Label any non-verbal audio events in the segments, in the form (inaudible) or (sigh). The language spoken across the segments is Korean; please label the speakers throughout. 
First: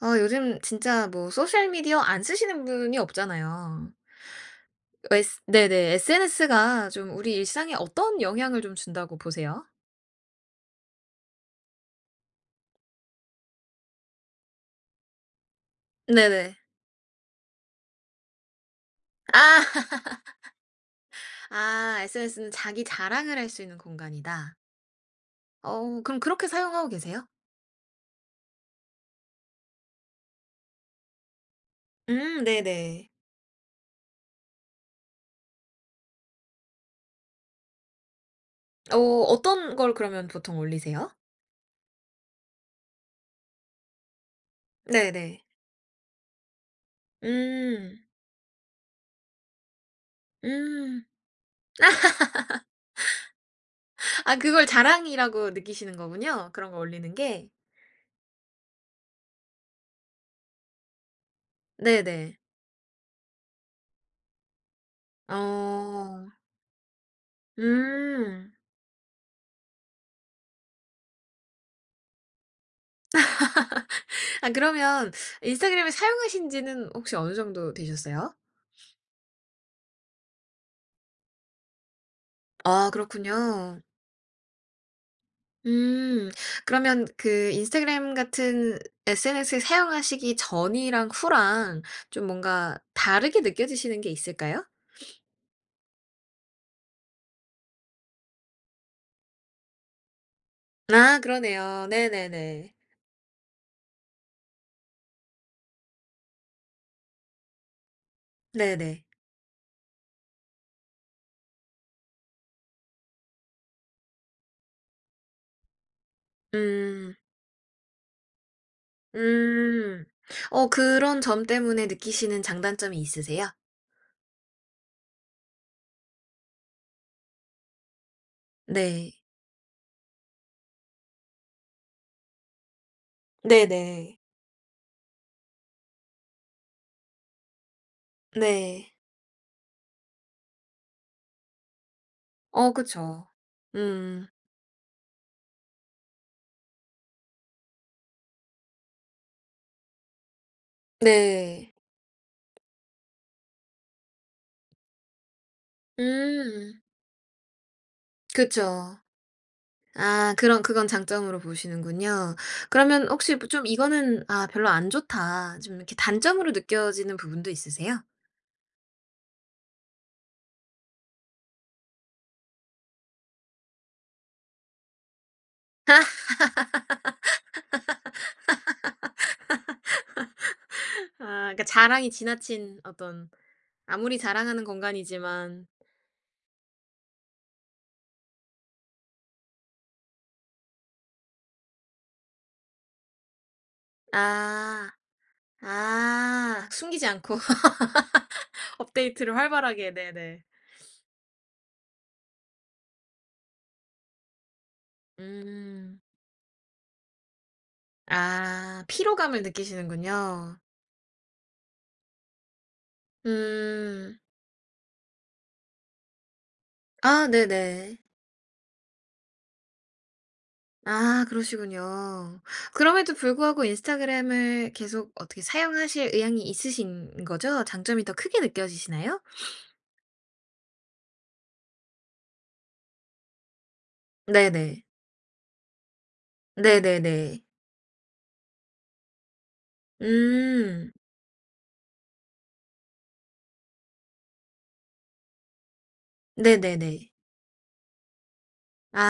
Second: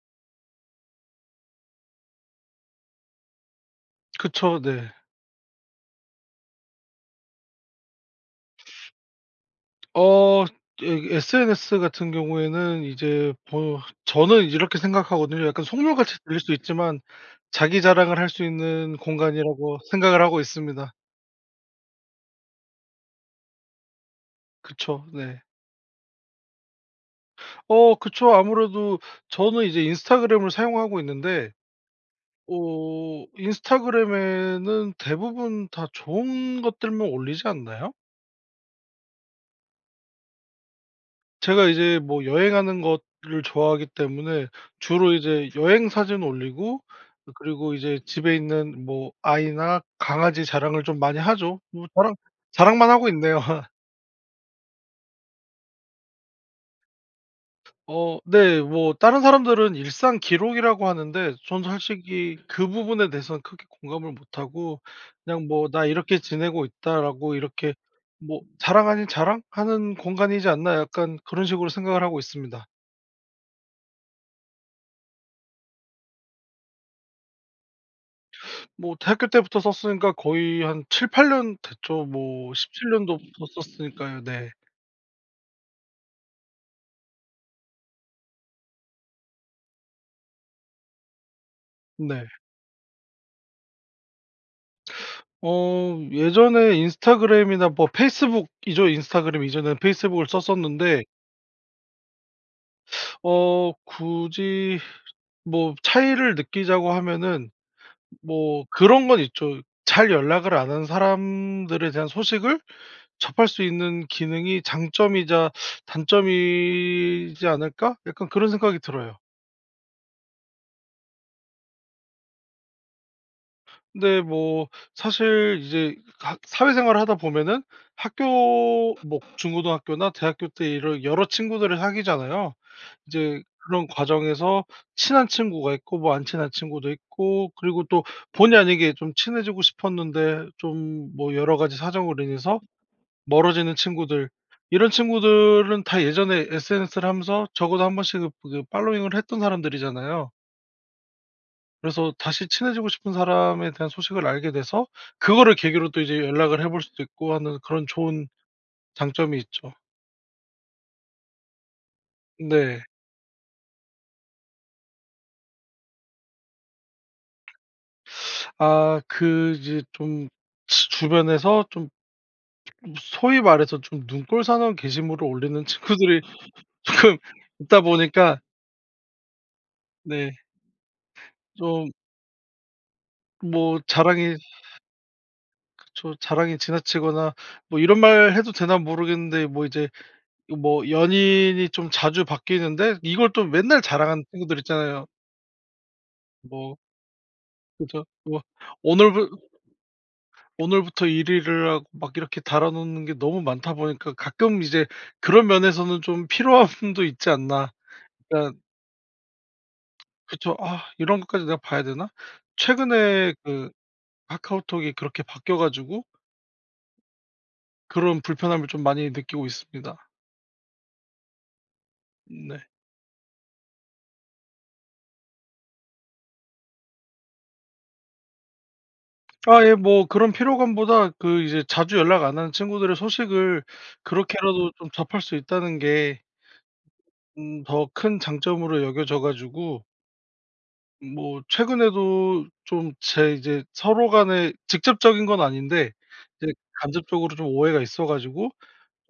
Speaker 1: 아 요즘 진짜 뭐 소셜 미디어 안 쓰시는 분이 없잖아요.
Speaker 2: 그쵸. 네.
Speaker 1: 어 에스 네네. SNS가 좀 우리 일상에 어떤 영향을 좀 준다고 보세요?
Speaker 2: (sucks teeth) (smacks lips) 어. 예. SNS 같은 경우에는 이제 보여 저는 이렇게 생각하거든요. 약간 속물같이 들릴 수
Speaker 1: 네네.
Speaker 2: 있지만 '자기 자랑을 할 수 있는
Speaker 1: 아!
Speaker 2: 공간.'이라고 생각을 하고 있습니다.
Speaker 1: (laughs) 아 "SNS는 자기 자랑을 할 수 있는 공간이다."
Speaker 2: 그쵸. 네.
Speaker 1: 어우 그럼 그렇게 사용하고 계세요?
Speaker 2: 어 그쵸. 아무래도 저는 이제 인스타그램을 사용하고 있는데
Speaker 1: 음. 네네.
Speaker 2: 어 인스타그램에는 대부분 다 좋은 것들만 올리지 않나요?
Speaker 1: 어 어떤 걸 그러면 보통 올리세요?
Speaker 2: 제가 이제 뭐 여행하는 것 를 좋아하기 때문에 주로
Speaker 1: 네네.
Speaker 2: 이제 여행 사진 올리고 그 그리고 이제
Speaker 1: 음.
Speaker 2: 집에 있는 뭐 아이나 강아지 자랑을 좀
Speaker 1: 음.
Speaker 2: 많이 하죠. 뭐 자랑, 자랑만 하고 있네요. (laughs)
Speaker 1: (laughs) 아 그걸 자랑이라고 느끼시는 거군요? 그런 거 올리는 게?
Speaker 2: 어. 네. 뭐 다른 사람들은 일상 기록이라고 하는데 전
Speaker 1: 네네.
Speaker 2: 솔직히 그 부분에 대해서는 크게 공감을 못하고 그냥 뭐 '"나 이렇게
Speaker 1: 어.
Speaker 2: 지내고 있다."라고 이렇게 뭐
Speaker 1: 음.
Speaker 2: 자랑 아닌 자랑? 하는 공간이지 않나?' 약간 그런 식으로 생각을 하고 있습니다.
Speaker 1: (laughs) 아 그러면 인스타그램을 사용하신 지는 혹시 어느 정도 되셨어요?
Speaker 2: 뭐 대학교 때부터 썼으니까 거의 한 7-8 년 됐죠. 뭐
Speaker 1: 아
Speaker 2: 17 년도부터
Speaker 1: 그렇군요.
Speaker 2: 썼으니까요 네.
Speaker 1: 음 그러면 그 인스타그램 같은 SNS 사용하시기 전이랑 후랑
Speaker 2: 네.
Speaker 1: 좀 뭔가 다르게 느껴지시는 게 있을까요? (sniffs)
Speaker 2: 어 예전에 인스타그램이나 뭐 페이스북이죠? 인스타그램 이전에는 페이스북을 썼었는데
Speaker 1: 아 그러네요. 네네네.
Speaker 2: 어 굳이 뭐 차이를 느끼자고 하면은 뭐
Speaker 1: 네네.
Speaker 2: 그런 건 있죠. '잘 연락을 안 한 사람들에 대한 소식을 접할 수 있는 기능이 장점이자
Speaker 1: 음.
Speaker 2: 단점이지 않을까?' 약간 그런 생각이 들어요.
Speaker 1: 음 어 그런 점 때문에 느끼시는 장단점이 있으세요?
Speaker 2: 근데 뭐 사실 이제 각 사회생활을 하다 보면은 학교
Speaker 1: 네.
Speaker 2: 뭐 중고등학교나 대학교 때 이런 여러 친구들을 사귀잖아요. 이제 그런
Speaker 1: 네네.
Speaker 2: 과정에서 친한 친구가 있고 뭐 안 친한 친구도 있고 그리고 또 본의
Speaker 1: 네.
Speaker 2: 아니게 좀 친해지고 싶었는데 좀 뭐 여러 가지 사정으로 인해서
Speaker 1: 어 그쵸.
Speaker 2: 멀어지는
Speaker 1: 음.
Speaker 2: 친구들, 이런 친구들은 다 예전에 SNS를 하면서 적어도 1 번씩은 그게 팔로잉을 했던 사람들이잖아요.
Speaker 1: 네.
Speaker 2: 그래서 다시 친해지고 싶은 사람에 대한 소식을 알게 돼서 그거를 계기로 또 이제 연락을 해
Speaker 1: 음.
Speaker 2: 볼 수도 있고 하는 그런 좋은
Speaker 1: 그쵸.
Speaker 2: 장점이 있죠.
Speaker 1: 아 그럼 그건 장점으로 보시는군요.
Speaker 2: 네.
Speaker 1: 그러면 혹시 뭐 좀 이거는 '아 별로 안 좋다.' 좀 이렇게 단점으로 느껴지는 부분도 있으세요?
Speaker 2: (sucks teeth) 아 그 이제 좀 치 주변에서 좀 무슨 소위 말해서 좀 눈꼴사나운 게시물을 올리는 친구들이 조금 있다 보니까. 네.
Speaker 1: (laughs) 아 그러니까
Speaker 2: 좀.
Speaker 1: 자랑이 지나친 어떤
Speaker 2: 뭐
Speaker 1: 아무리
Speaker 2: 자랑이
Speaker 1: 자랑하는 공간이지만
Speaker 2: 그쵸. 자랑이 지나치거나 뭐 이런 말 해도 되나 모르겠는데 뭐 이제 이 뭐 연인이 좀 자주 바뀌는데 이걸 또 맨날 자랑하는 친구들
Speaker 1: 아
Speaker 2: 있잖아요.
Speaker 1: 아
Speaker 2: 뭐
Speaker 1: 숨기지 않고
Speaker 2: 그죠. 뭐
Speaker 1: (laughs)
Speaker 2: 오늘부
Speaker 1: 업데이트를 활발하게 네네.
Speaker 2: 오늘부터 1 일을 하고 막 이렇게 달아 놓는 게 너무 많다 보니까 가끔 이제 그런
Speaker 1: 음.
Speaker 2: 면에서는 좀 피로함도 있지 않나 그런
Speaker 1: 아 피로감을
Speaker 2: 그쵸.
Speaker 1: 느끼시는군요.
Speaker 2: '아 이런 것까지 내가 봐야 되나?' 최근에 그
Speaker 1: 음.
Speaker 2: 카카오톡이 그렇게 바뀌어 가지고
Speaker 1: 아 네네.
Speaker 2: 그런 불편함을 좀 많이 느끼고 있습니다.
Speaker 1: 아 그러시군요.
Speaker 2: 네.
Speaker 1: 그럼에도 불구하고 인스타그램을 계속 어떻게 사용하실 의향이 있으신 거죠? 장점이 더 크게 느껴지시나요?
Speaker 2: 아 예.
Speaker 1: (sniffs)
Speaker 2: 뭐 그런 피로감보다 그 이제 자주 연락 안 하는 친구들의 소식을 그렇게라도
Speaker 1: 네네.
Speaker 2: 좀 접할 수 있다는 게
Speaker 1: 네네네.
Speaker 2: 음 더 큰 장점으로 여겨져 가지고
Speaker 1: 음.
Speaker 2: 뭐 최근에도 좀 제 이제 서로 간에 직접적인 건 아닌데 이제
Speaker 1: 네네네.
Speaker 2: 간접적으로 좀 오해가 있어 가지고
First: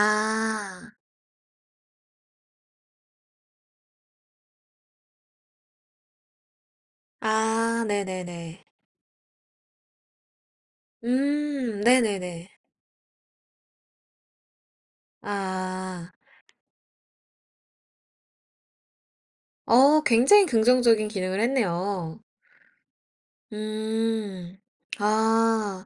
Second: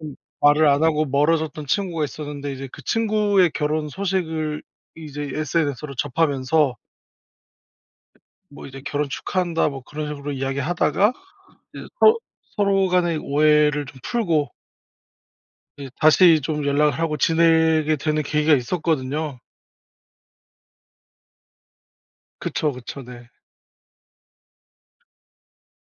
Speaker 2: 좀 말을 안 하고 멀어졌던 친구가 있었는데 이제 그 친구의 결혼 소식을 이제 SNS로 접하면서
Speaker 1: 아. 네네네.
Speaker 2: 뭐 이제 "결혼 축하한다." 뭐 그런 식으로 이야기하다가
Speaker 1: 음.
Speaker 2: 이제 서로
Speaker 1: 네네네.
Speaker 2: 서로 간의 오해를 좀 풀고 그
Speaker 1: 아.
Speaker 2: 다시 좀 연락을 하고 지내게 되는 계기가 있었거든요.
Speaker 1: 어. 굉장히 긍정적인 기능을 했네요.
Speaker 2: 그쵸, 그쵸. 네.
Speaker 1: 음. 아.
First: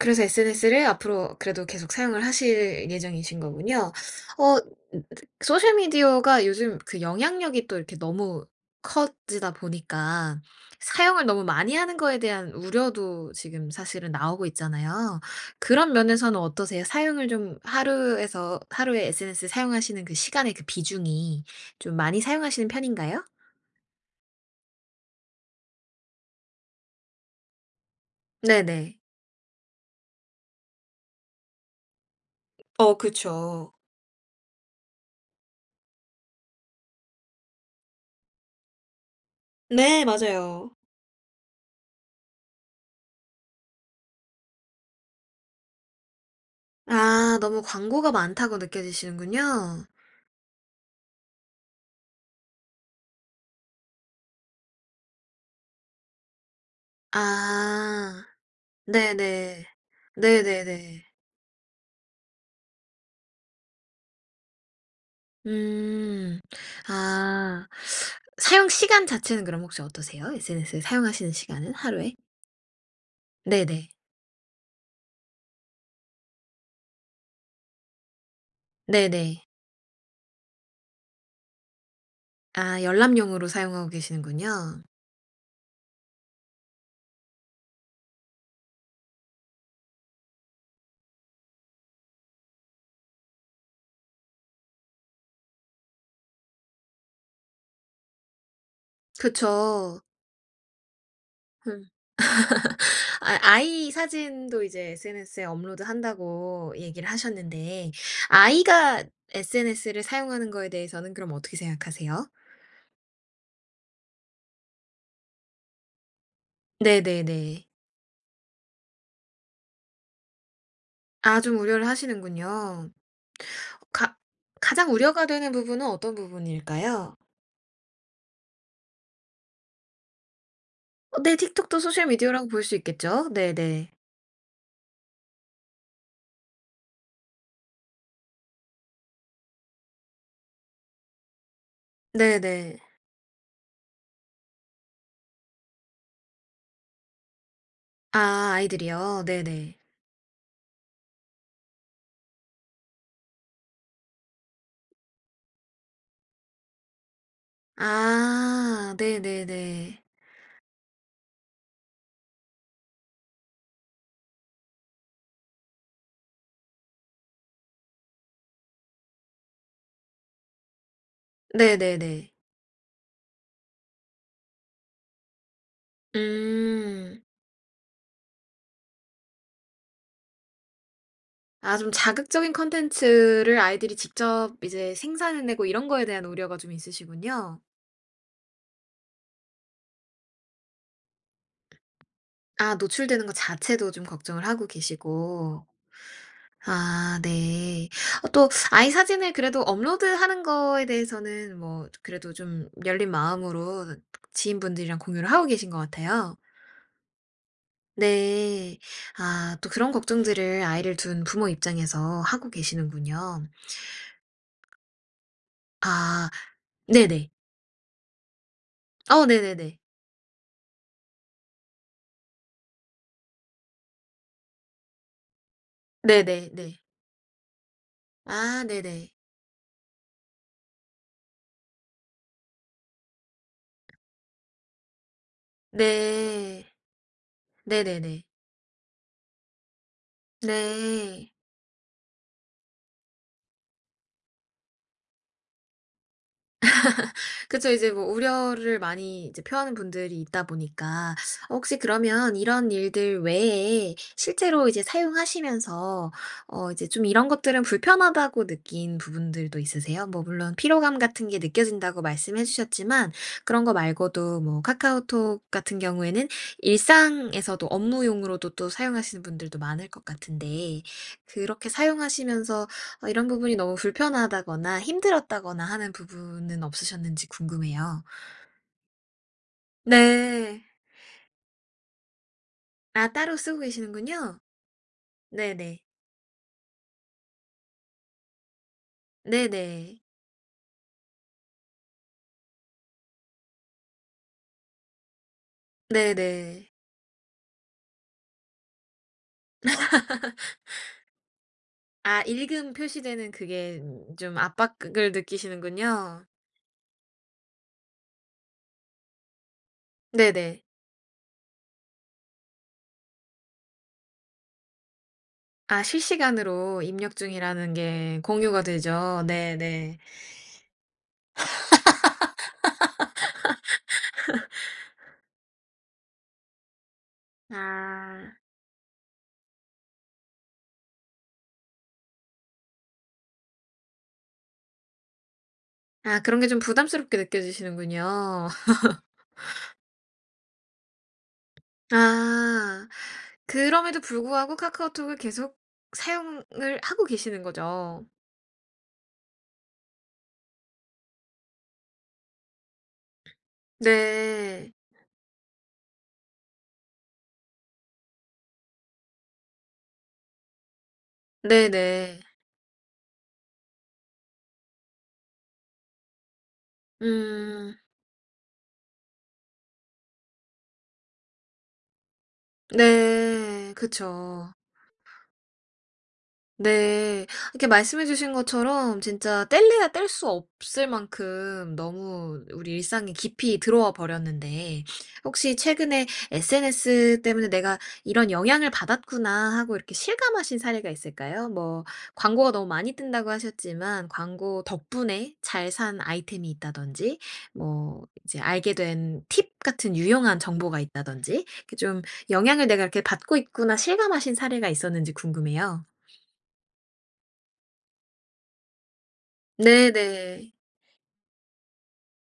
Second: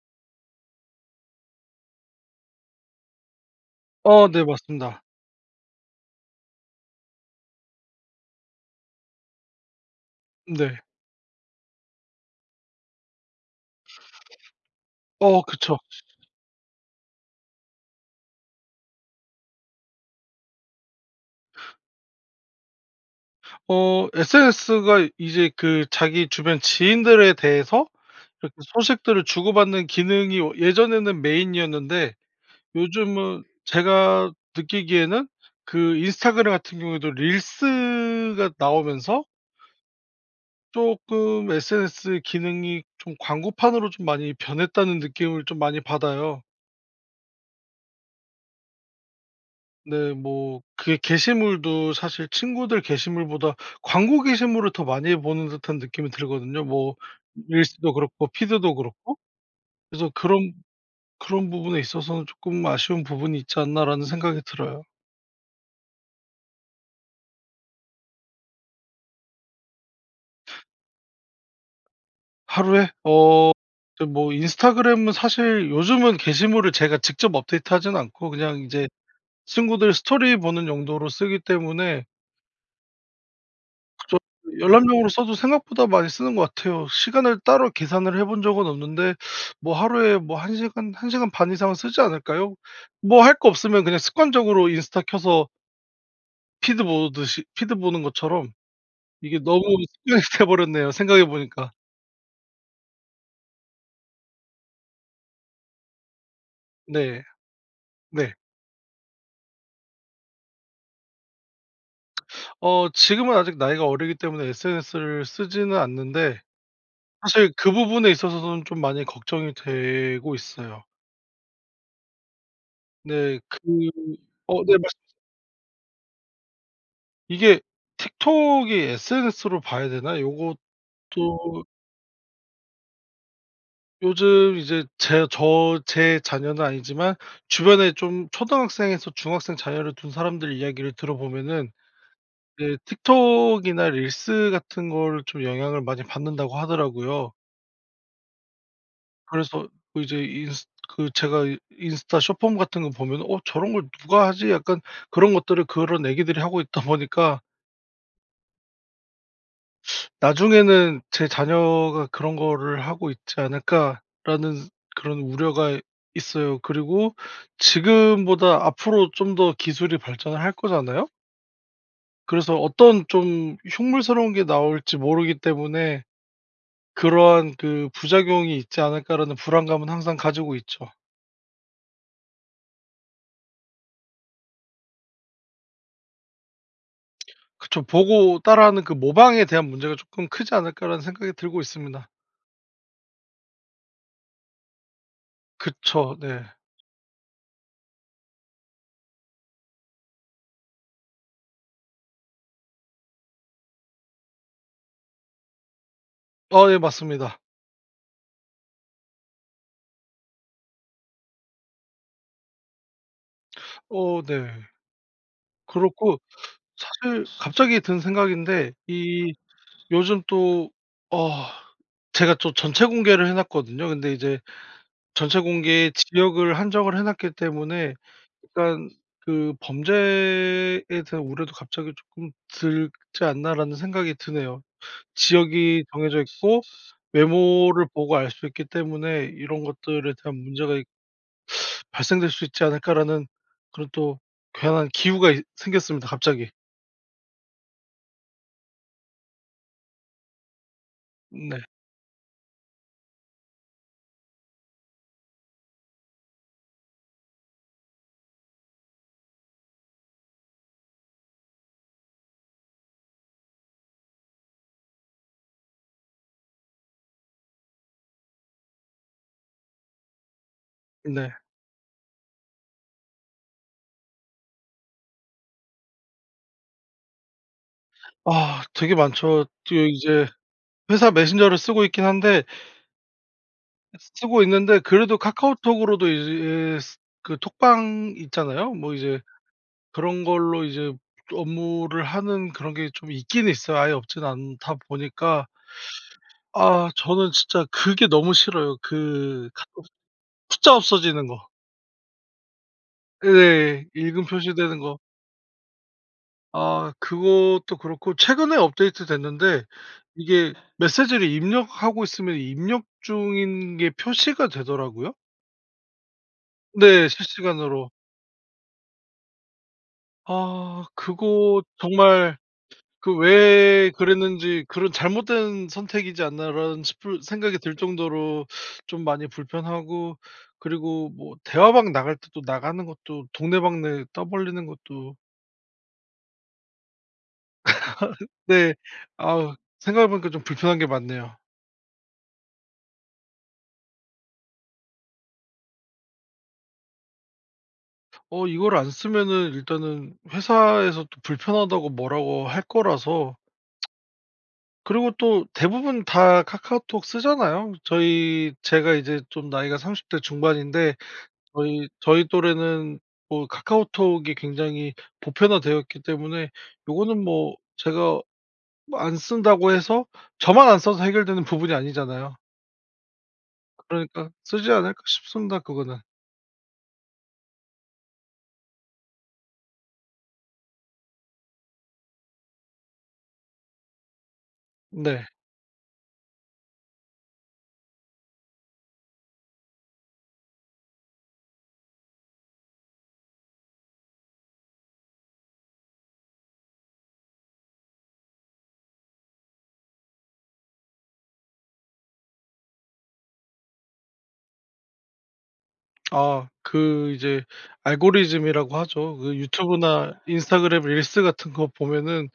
Speaker 1: 그래서 SNS를 앞으로 그래도 계속 사용을 하실 예정이신 거군요.
Speaker 2: 아 네.
Speaker 1: 엇
Speaker 2: 맞습니다.
Speaker 1: 소셜 미디어가 요즘 그 영향력이 또 이렇게 너무 커지다 보니까
Speaker 2: 네.
Speaker 1: 사용을 너무 많이 하는 거에 대한 우려도 지금 사실은 나오고 있잖아요.
Speaker 2: 어 그쵸.
Speaker 1: 그런 면에서는 어떠세요? 사용을 좀 하루에서 하루에 SNS 사용하시는 그 시간의 그 비중이 좀 많이 사용하시는 편인가요?
Speaker 2: 어. SNS가 이 이제 그 자기 주변 지인들에 대해서 이렇게
Speaker 1: 네네.
Speaker 2: 소식들을 주고받는 기능이 어 예전에는 메인이었는데
Speaker 1: 어
Speaker 2: 요즘은
Speaker 1: 그쵸.
Speaker 2: 제가 느끼기에는 그 인스타그램 같은 경우에도 릴스가 나오면서
Speaker 1: 네 맞아요.
Speaker 2: 쪼끔 'SNS 기능이 좀 광고판으로 좀 많이 변했다.'는 느낌을 좀 많이 받아요.
Speaker 1: 아 너무 광고가 많다고 느껴지시는군요.
Speaker 2: 네. 뭐 그게 게시물도 사실 친구들 게시물보다 광고 게시물을 더 많이 보는 듯한 느낌이 들거든요 뭐 릴스도
Speaker 1: 아.
Speaker 2: 그렇고 피드도 그렇고.
Speaker 1: 네네.
Speaker 2: 그래서 '그런
Speaker 1: 네네네.
Speaker 2: 그런 부분에 있어서는 쪼끔 아쉬운 부분이 있지 않나.'라는 생각이 들어요.
Speaker 1: 음. 아. 사용 시간 자체는 그럼 혹시 어떠세요? SNS에 사용하시는 시간은 하루에?
Speaker 2: 하루에? 어
Speaker 1: 네네.
Speaker 2: 저 뭐 인스타그램은 사실 요즘은 게시물을 제가 직접 업데이트하지는 않고 그냥 이제
Speaker 1: 네네.
Speaker 2: 친구들 스토리 보는 용도로 쓰기 때문에
Speaker 1: 아 열람용으로 사용하고
Speaker 2: 그쵸.
Speaker 1: 계시는군요.
Speaker 2: 열람용으로 써도 생각보다 많이 쓰는 것 같아요. 시간을 따로 계산을 해 본 적은 없는데 뭐 하루에 뭐 1 시간, 1 시간 반 이상은 쓰지 않을까요? 뭐 할 거 없으면 그냥 습관적으로 인스타 켜서 피드 보듯이 피드 보는 것처럼 이게 너무
Speaker 1: 그쵸.
Speaker 2: 습관이 돼 버렸네요 생각해 보니까.
Speaker 1: 흠. (laughs) 아이 아이 사진도 이제 SNS에 업로드한다고 얘기를
Speaker 2: 네.
Speaker 1: 하셨는데
Speaker 2: 네.
Speaker 1: 아이가 SNS를 사용하는 거에 대해서는 그럼 어떻게 생각하세요?
Speaker 2: (smacks lips) 어 지금은 아직 나이가 어리기 때문에 SNS를 쓰지는 않는데 사실
Speaker 1: 네네네.
Speaker 2: 그 부분에 있어서선 좀 많이 걱정이 되고 있어요.
Speaker 1: 아 좀 우려를 하시는군요.
Speaker 2: 네. 그
Speaker 1: 가
Speaker 2: 어 네,
Speaker 1: 가장
Speaker 2: 말씀하세요.
Speaker 1: 우려가 되는 부분은 어떤 부분일까요?
Speaker 2: 이게 틱톡이 sns로 봐야 되나
Speaker 1: 어 네,
Speaker 2: 요것도
Speaker 1: 틱톡도 소셜미디어라고 볼 수 있겠죠? 네네.
Speaker 2: 요즘 이제 제 저 제 자녀는 아니지만 주변에 좀 초등학생에서 중학생 자녀를 둔 사람들의 이야기를 들어보면은 네,
Speaker 1: 네네.
Speaker 2: "틱톡이나 릴스 같은 거를 좀 영향을 많이 받는다."고 하더라고요.
Speaker 1: 아, 아이들이요?
Speaker 2: 그래서
Speaker 1: 네네.
Speaker 2: 그 이제 인스 그 제가 이 인스타 숏폼 같은 거 보면은 '어 저런 걸 누가 하지?' 약간 그런 것들을 그런 아기들이 하고 있다 보니까.
Speaker 1: 아. 네네네.
Speaker 2: (sucks teeth) '나중에는 제 자녀가 그런 거를 하고 있지 않을까.'라는 그런 우려가 있어요. 그리고 지금보다 앞으로 좀 더 기술이 발전을 할 거잖아요?
Speaker 1: 네네네.
Speaker 2: 그래서 어떤 좀 흉물스러운 게 나올지 모르기 때문에
Speaker 1: 음.
Speaker 2: 그러한 그 '부작용이 있지 않을까?'라는 불안감은 항상 가지고 있죠.
Speaker 1: 아 좀 자극적인 콘텐츠를 아이들이 직접 이제 생산해 내고 이런 거에 대한 우려가 좀
Speaker 2: (smacks lips)
Speaker 1: 있으시군요.
Speaker 2: 그쵸. '보고 따라 하는 그 모방에 대한 문제가 쪼끔 크지 않을까?'라는 생각이 들고 있습니다.
Speaker 1: 아 노출되는 거 자체도 좀 걱정을 하고 계시고.
Speaker 2: 그쵸. 네.
Speaker 1: 아 네. 어 또 아이 사진을 그래도 업로드하는 거에 대해서는 뭐 조 그래도 좀 열린 마음으로 지인분들이랑 공유를 하고 계신 것 같아요.
Speaker 2: 아 예 맞습니다.
Speaker 1: 네. 아 또 그런 걱정들을 아이를 둔 부모 입장에서 하고 계시는군요.
Speaker 2: 어 네. 그렇고
Speaker 1: 아.
Speaker 2: 사실
Speaker 1: 네네.
Speaker 2: 갑자기 든 생각인데
Speaker 1: 어
Speaker 2: 이
Speaker 1: 네네네.
Speaker 2: 요즘 또 아 제가 또 전체 공개를 해 놨거든요. 근데 이제 '전체 공개
Speaker 1: 네네
Speaker 2: 지역을
Speaker 1: 네.
Speaker 2: 한정을 해 놨기 때문에
Speaker 1: 아
Speaker 2: 일단
Speaker 1: 네네.
Speaker 2: 그 범죄에 대한 우려도 갑자기 쪼끔 들지 않나?'라는 생각이 드네요. 지역이 정해져 있고
Speaker 1: 네.
Speaker 2: 메모를 보고
Speaker 1: 네네네.
Speaker 2: 알 수 있기 때문에 '이런 것들에 대한 문제가 있
Speaker 1: 네.
Speaker 2: (sucks teeth) 발생될 수 있지 않을까?'라는 그런 또 괜한 기우가 있 생겼습니다 갑자기.
Speaker 1: (laughs) 그쵸. 이제 뭐 우려를 많이 이제 표하는 분들이 있다 보니까
Speaker 2: 네.
Speaker 1: 혹시 그러면 이런 일들 외에 실제로 이제 사용하시면서 어 이제 좀 '이런 것들은 좀 불편하다.'고 느낀 부분들도 있으세요? 뭐 물론 "피로감 같은 게 느껴진다."고 말씀해 주셨지만 그런 거 말고도 뭐 카카오톡 같은 경우에는 일상에서도 업무용으로도 또 사용하시는 분들도 많을 것 같은데
Speaker 2: 네.
Speaker 1: 그렇게 사용하시면서 어 이런 부분이 너무 불편하다거나 힘들었다거나 하는 부분은 없으셨는지 궁금해요.
Speaker 2: 아 되게 많죠. 또 이제
Speaker 1: 네.
Speaker 2: 회사 메신저를 쓰고 있긴 한데
Speaker 1: 아 따로 쓰고 계시는군요.
Speaker 2: 쓰고 있는데 그래도
Speaker 1: 네네.
Speaker 2: 카카오톡으로도 이제 스 그 톡방 있잖아요. 뭐 이제
Speaker 1: 네네.
Speaker 2: 그런 걸로 이제 업무를 하는 그런 게 좀 있긴 있어요. 아예 없진 않다 보니까
Speaker 1: 네네.
Speaker 2: 아 저는 진짜 그게 너무 싫어요 그 카톡 숫자
Speaker 1: (laughs)
Speaker 2: 없어지는 거.
Speaker 1: 아 읽음 표시되는 그게
Speaker 2: 예. 읽음
Speaker 1: 좀 압박
Speaker 2: 표시되는
Speaker 1: 그
Speaker 2: 거.
Speaker 1: 을 느끼시는군요.
Speaker 2: 아 그것도 그렇고 최근에 업데이트됐는데 이게
Speaker 1: 네네.
Speaker 2: 메시지를 입력하고 있으면 입력 중인 게 표시가 되더라고요?
Speaker 1: 아 실시간으로
Speaker 2: 네.
Speaker 1: 입력 중이라는
Speaker 2: 실시간으로.
Speaker 1: 게 공유가 되죠. 네네.
Speaker 2: 아 그거 정말 그 왜 그랬는지, 그런
Speaker 1: (laughs)
Speaker 2: '잘못된 선택이지 않나.'라는 싶은 생각이 들
Speaker 1: 아.
Speaker 2: 정도로 좀 많이 불편하고 그리고 뭐 대화방 나갈 때도 나가는 것도 동네방네 떠벌리는 것도
Speaker 1: 아 그런 게 좀 부담스럽게
Speaker 2: (laughs)
Speaker 1: 느껴지시는군요.
Speaker 2: 네. 아으
Speaker 1: (laughs)
Speaker 2: 생각해 보니까 좀 불편한 게 많네요.
Speaker 1: 아. 그럼에도 불구하고 카카오톡을 계속 사용을 하고 계시는 거죠?
Speaker 2: 어 이걸 안 쓰면은 일단은 회사에서도 "불편하다."고 뭐라고 할 거라서.
Speaker 1: 네.
Speaker 2: (tsk) 그리고 또 대부분 다 카카오톡 쓰잖아요. 저희 제가 이제 좀 나이가 30 대 중반인데 저희
Speaker 1: 네네.
Speaker 2: 저희 또래는 뭐 카카오톡이 굉장히 보편화되어 있기 때문에 요거는 뭐
Speaker 1: 음.
Speaker 2: 제가 뭐 안 쓴다고 해서 저만 안 써서 해결되는 부분이 아니잖아요.
Speaker 1: 네.
Speaker 2: 그러니까
Speaker 1: 그쵸.
Speaker 2: 쓰지 않을까 싶습니다 그거는.
Speaker 1: 네. 이렇게 말씀해 주신 것처럼 진짜 뗄래야 뗄 수 없을 만큼 너무 우리 일상에 깊이 들어와 버렸는데
Speaker 2: 네.
Speaker 1: 혹시 최근에 'SNS 때문에 내가 이런 영향을 받았구나.' 하고 이렇게 실감하신 사례가 있을까요? 뭐 광고가 너무 많이 뜬다고 하셨지만 광고 덕분에 잘 산 아이템이 있다든지 뭐 이제 알게 된 팁 같은 유용한 정보가 있다든지 이렇게 좀 '영향을 내가 이렇게 받고 있구나.' 실감하신 사례가 있었는지 궁금해요.
Speaker 2: (smacks lips) 아. 그 이제 알고리즘이라고 하죠. 그 유튜브나
Speaker 1: 네네.
Speaker 2: 인스타그램 릴스 같은 거 보면은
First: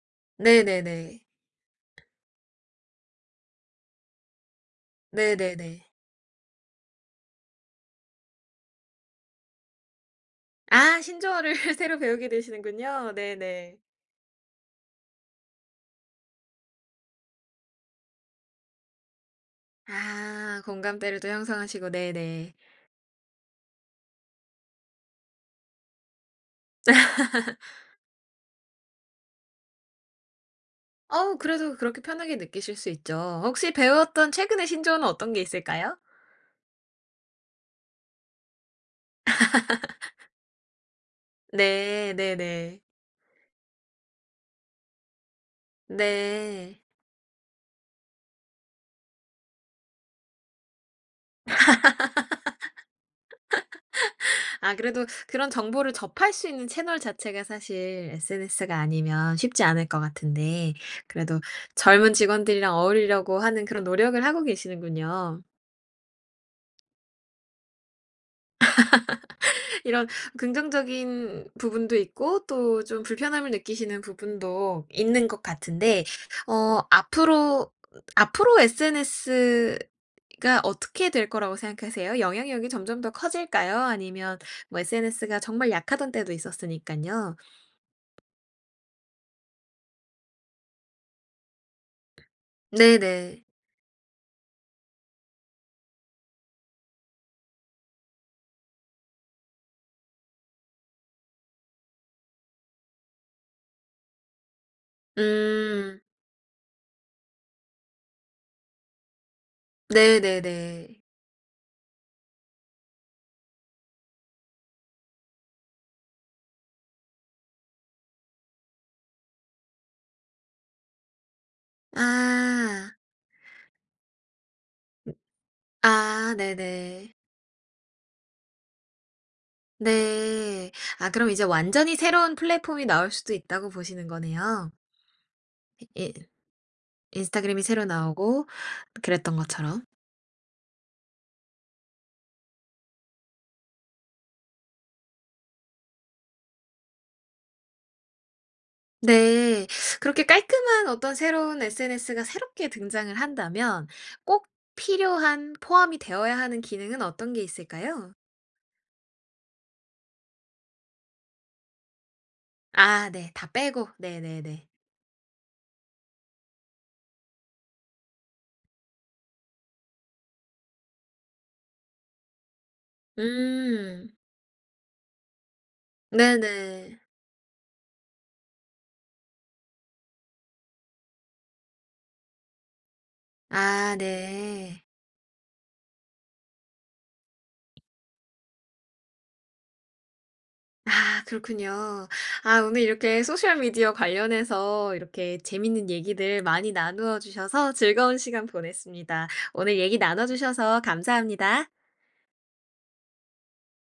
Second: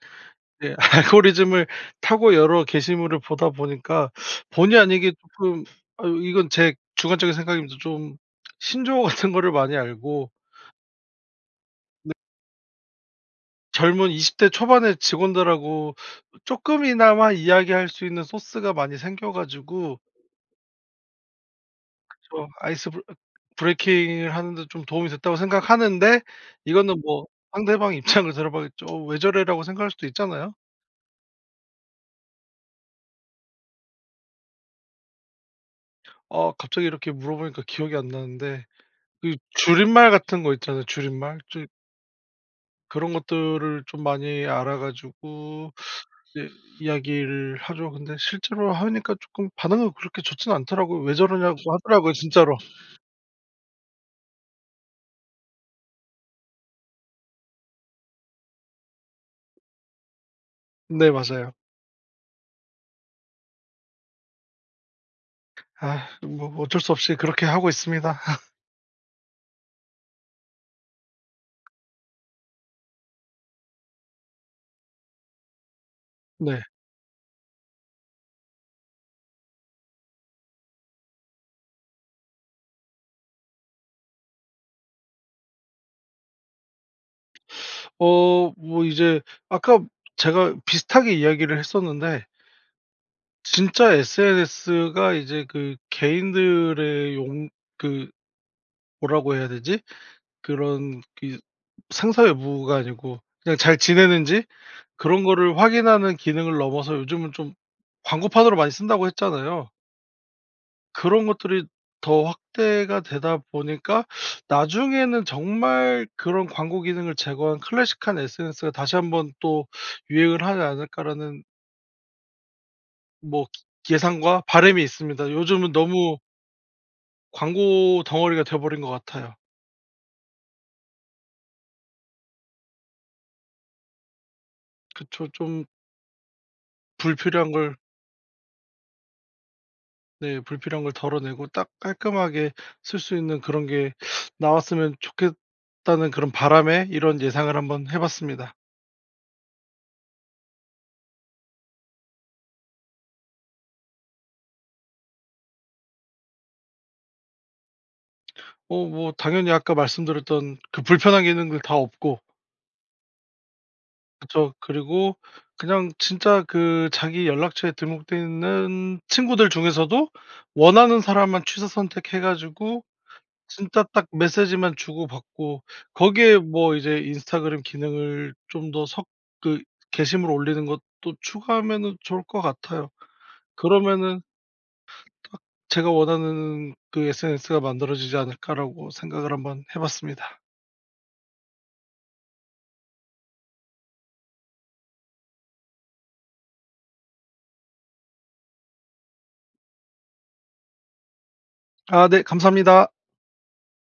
Speaker 2: 예
Speaker 1: 네네네.
Speaker 2: 알고리즘을 타고 여러 게시물을 보다 보니까 (sucks teeth) 본의 아니게 쪼끔
Speaker 1: 네네네.
Speaker 2: 아유 이건 제 주관적인 생각입니다. 좀 (smacks lips) 신조어 같은 거를 많이 알고
Speaker 1: 아 신조어를 (laughs) 새로
Speaker 2: 네.
Speaker 1: 배우게 되시는군요. 네네.
Speaker 2: 젊은 20 대 초반의 직원들하고 쪼끔이나마 이야기할 수 있는 소스가 많이 생겨 가지고
Speaker 1: 아. 공감대를 또 형성하시고
Speaker 2: 그쵸.
Speaker 1: 네네.
Speaker 2: 아이스 브 어 브레이킹을 하는 데 좀 도움이 됐다고 생각하는데 이거는 뭐 상대방
Speaker 1: (laughs)
Speaker 2: 입장을 들어 봐야겠죠. '어 왜 저래?'라고 생각할 수도 있잖아요?
Speaker 1: 어우 그래도 그렇게 편하게 느끼실 수 있죠. 혹시 배웠던 최근의 신조어는 어떤 게 있을까요?
Speaker 2: 아 갑자기 이렇게 물어보니까 기억이 안 나는데 그 줄임말
Speaker 1: (laughs)
Speaker 2: 같은 거 있잖아요. 줄임말 쭐
Speaker 1: 네. 네네.
Speaker 2: 그런 것들을 좀 많이 알아 가지고 이제
Speaker 1: 네.
Speaker 2: 이야기를 하죠. 근데 실제로 하니까 쪼끔 반응은 그렇게 좋진 않더라고요. "왜 저러냐?"고 하더라고요. 진짜로.
Speaker 1: (laughs) 아 그래도 그런 정보를 접할 수 있는 채널 자체가 사실 SNS가 아니면 쉽지 않을 것 같은데
Speaker 2: 네.
Speaker 1: 그래도
Speaker 2: 맞아요.
Speaker 1: 젊은 직원들이랑 어울리려고 하는 그런 노력을 하고 계시는군요.
Speaker 2: (sighs) 뭐 뭐 어쩔 수 없이 그렇게 하고 있습니다. (laughs)
Speaker 1: (laughs) 이런 긍정적인 부분도 있고 또 좀 불편함을 느끼시는 부분도 있는 것 같은데
Speaker 2: 네.
Speaker 1: 어 앞으로 앞으로 SNS가 어떻게 될 거라고 생각하세요? 영향력이 점점 더 커질까요? 아니면 뭐 SNS가 정말 약하던 때도 있었으니깐요.
Speaker 2: (sucks teeth) 어. 뭐 이제 아까 제가 비슷하게 이야기를 했었는데
Speaker 1: 네네.
Speaker 2: 진짜 SNS가 이제 그 개인들의 용 그 뭐라고 해야 되지? 그런 이 생사 여부가 아니고 그냥 잘 지내는지 그런 거를
Speaker 1: 음.
Speaker 2: 확인하는 기능을 넘어서 "요즘은 좀 광고판으로 많이 쓴다."고 했잖아요.
Speaker 1: 네네네.
Speaker 2: 그런 것들이 더 확대가 되다 보니까 나중에는 정말 그런 '광고 기능을 제거한 클래식한 SNS가 다시 한번 또 유행을 하지 않을까.'라는
Speaker 1: 아.
Speaker 2: 뭐 예상과 바람이 있습니다. 요즘은 너무
Speaker 1: 아 네네.
Speaker 2: 광고 덩어리가 돼 버린 것 같아요.
Speaker 1: 네. 아 그럼 이제 완전히 새로운 플랫폼이 나올 수도 있다고 보시는 거네요.
Speaker 2: 그쵸. 좀
Speaker 1: 이 인
Speaker 2: 불필요한
Speaker 1: 인스타그램이
Speaker 2: 걸
Speaker 1: 새로 나오고 그랬던 것처럼?
Speaker 2: 네. "불필요한 걸 덜어내고 딱 깔끔하게 쓸 수 있는 그런 게 나왔으면 좋겠다."는 그런 바람에 이런 예상을 한번 해 봤습니다.
Speaker 1: 네. 그렇게 깔끔한 어떤 새로운 SNS가 새롭게 등장을 한다면 꼭 필요한 포함이 되어야 하는 기능은 어떤 게 있을까요?
Speaker 2: 어 뭐 당연히 아까 말씀드렸던 그 불편한 기능들 다 없고
Speaker 1: 아 네. 다 빼고.
Speaker 2: 그쵸.
Speaker 1: 네네네.
Speaker 2: 그리고 그냥 진짜 그 자기 연락처에 등록돼 있는 친구들 중에서도 원하는 사람만 취사선택해 가지고 진짜 딱
Speaker 1: 음.
Speaker 2: 메시지만 주고받고 거기에 뭐 이제
Speaker 1: 네네.
Speaker 2: 인스타그램 기능을 좀 더 섞으 게시물을 올리는 것도 추가하면은 좋을 것 같아요.
Speaker 1: 아
Speaker 2: '그러면은'
Speaker 1: 네.
Speaker 2: '딱 제가 원하는 그 SNS가 만들어지지 않을까?'라고 생각을 한번 해 봤습니다.
Speaker 1: 아 그렇군요. 아 오늘 이렇게 소셜 미디어 관련해서 이렇게 재밌는 얘기들 많이 나누어 주셔서 즐거운 시간 보냈습니다. 오늘 얘기 나눠 주셔서 감사합니다.
Speaker 2: 아 네. 감사합니다.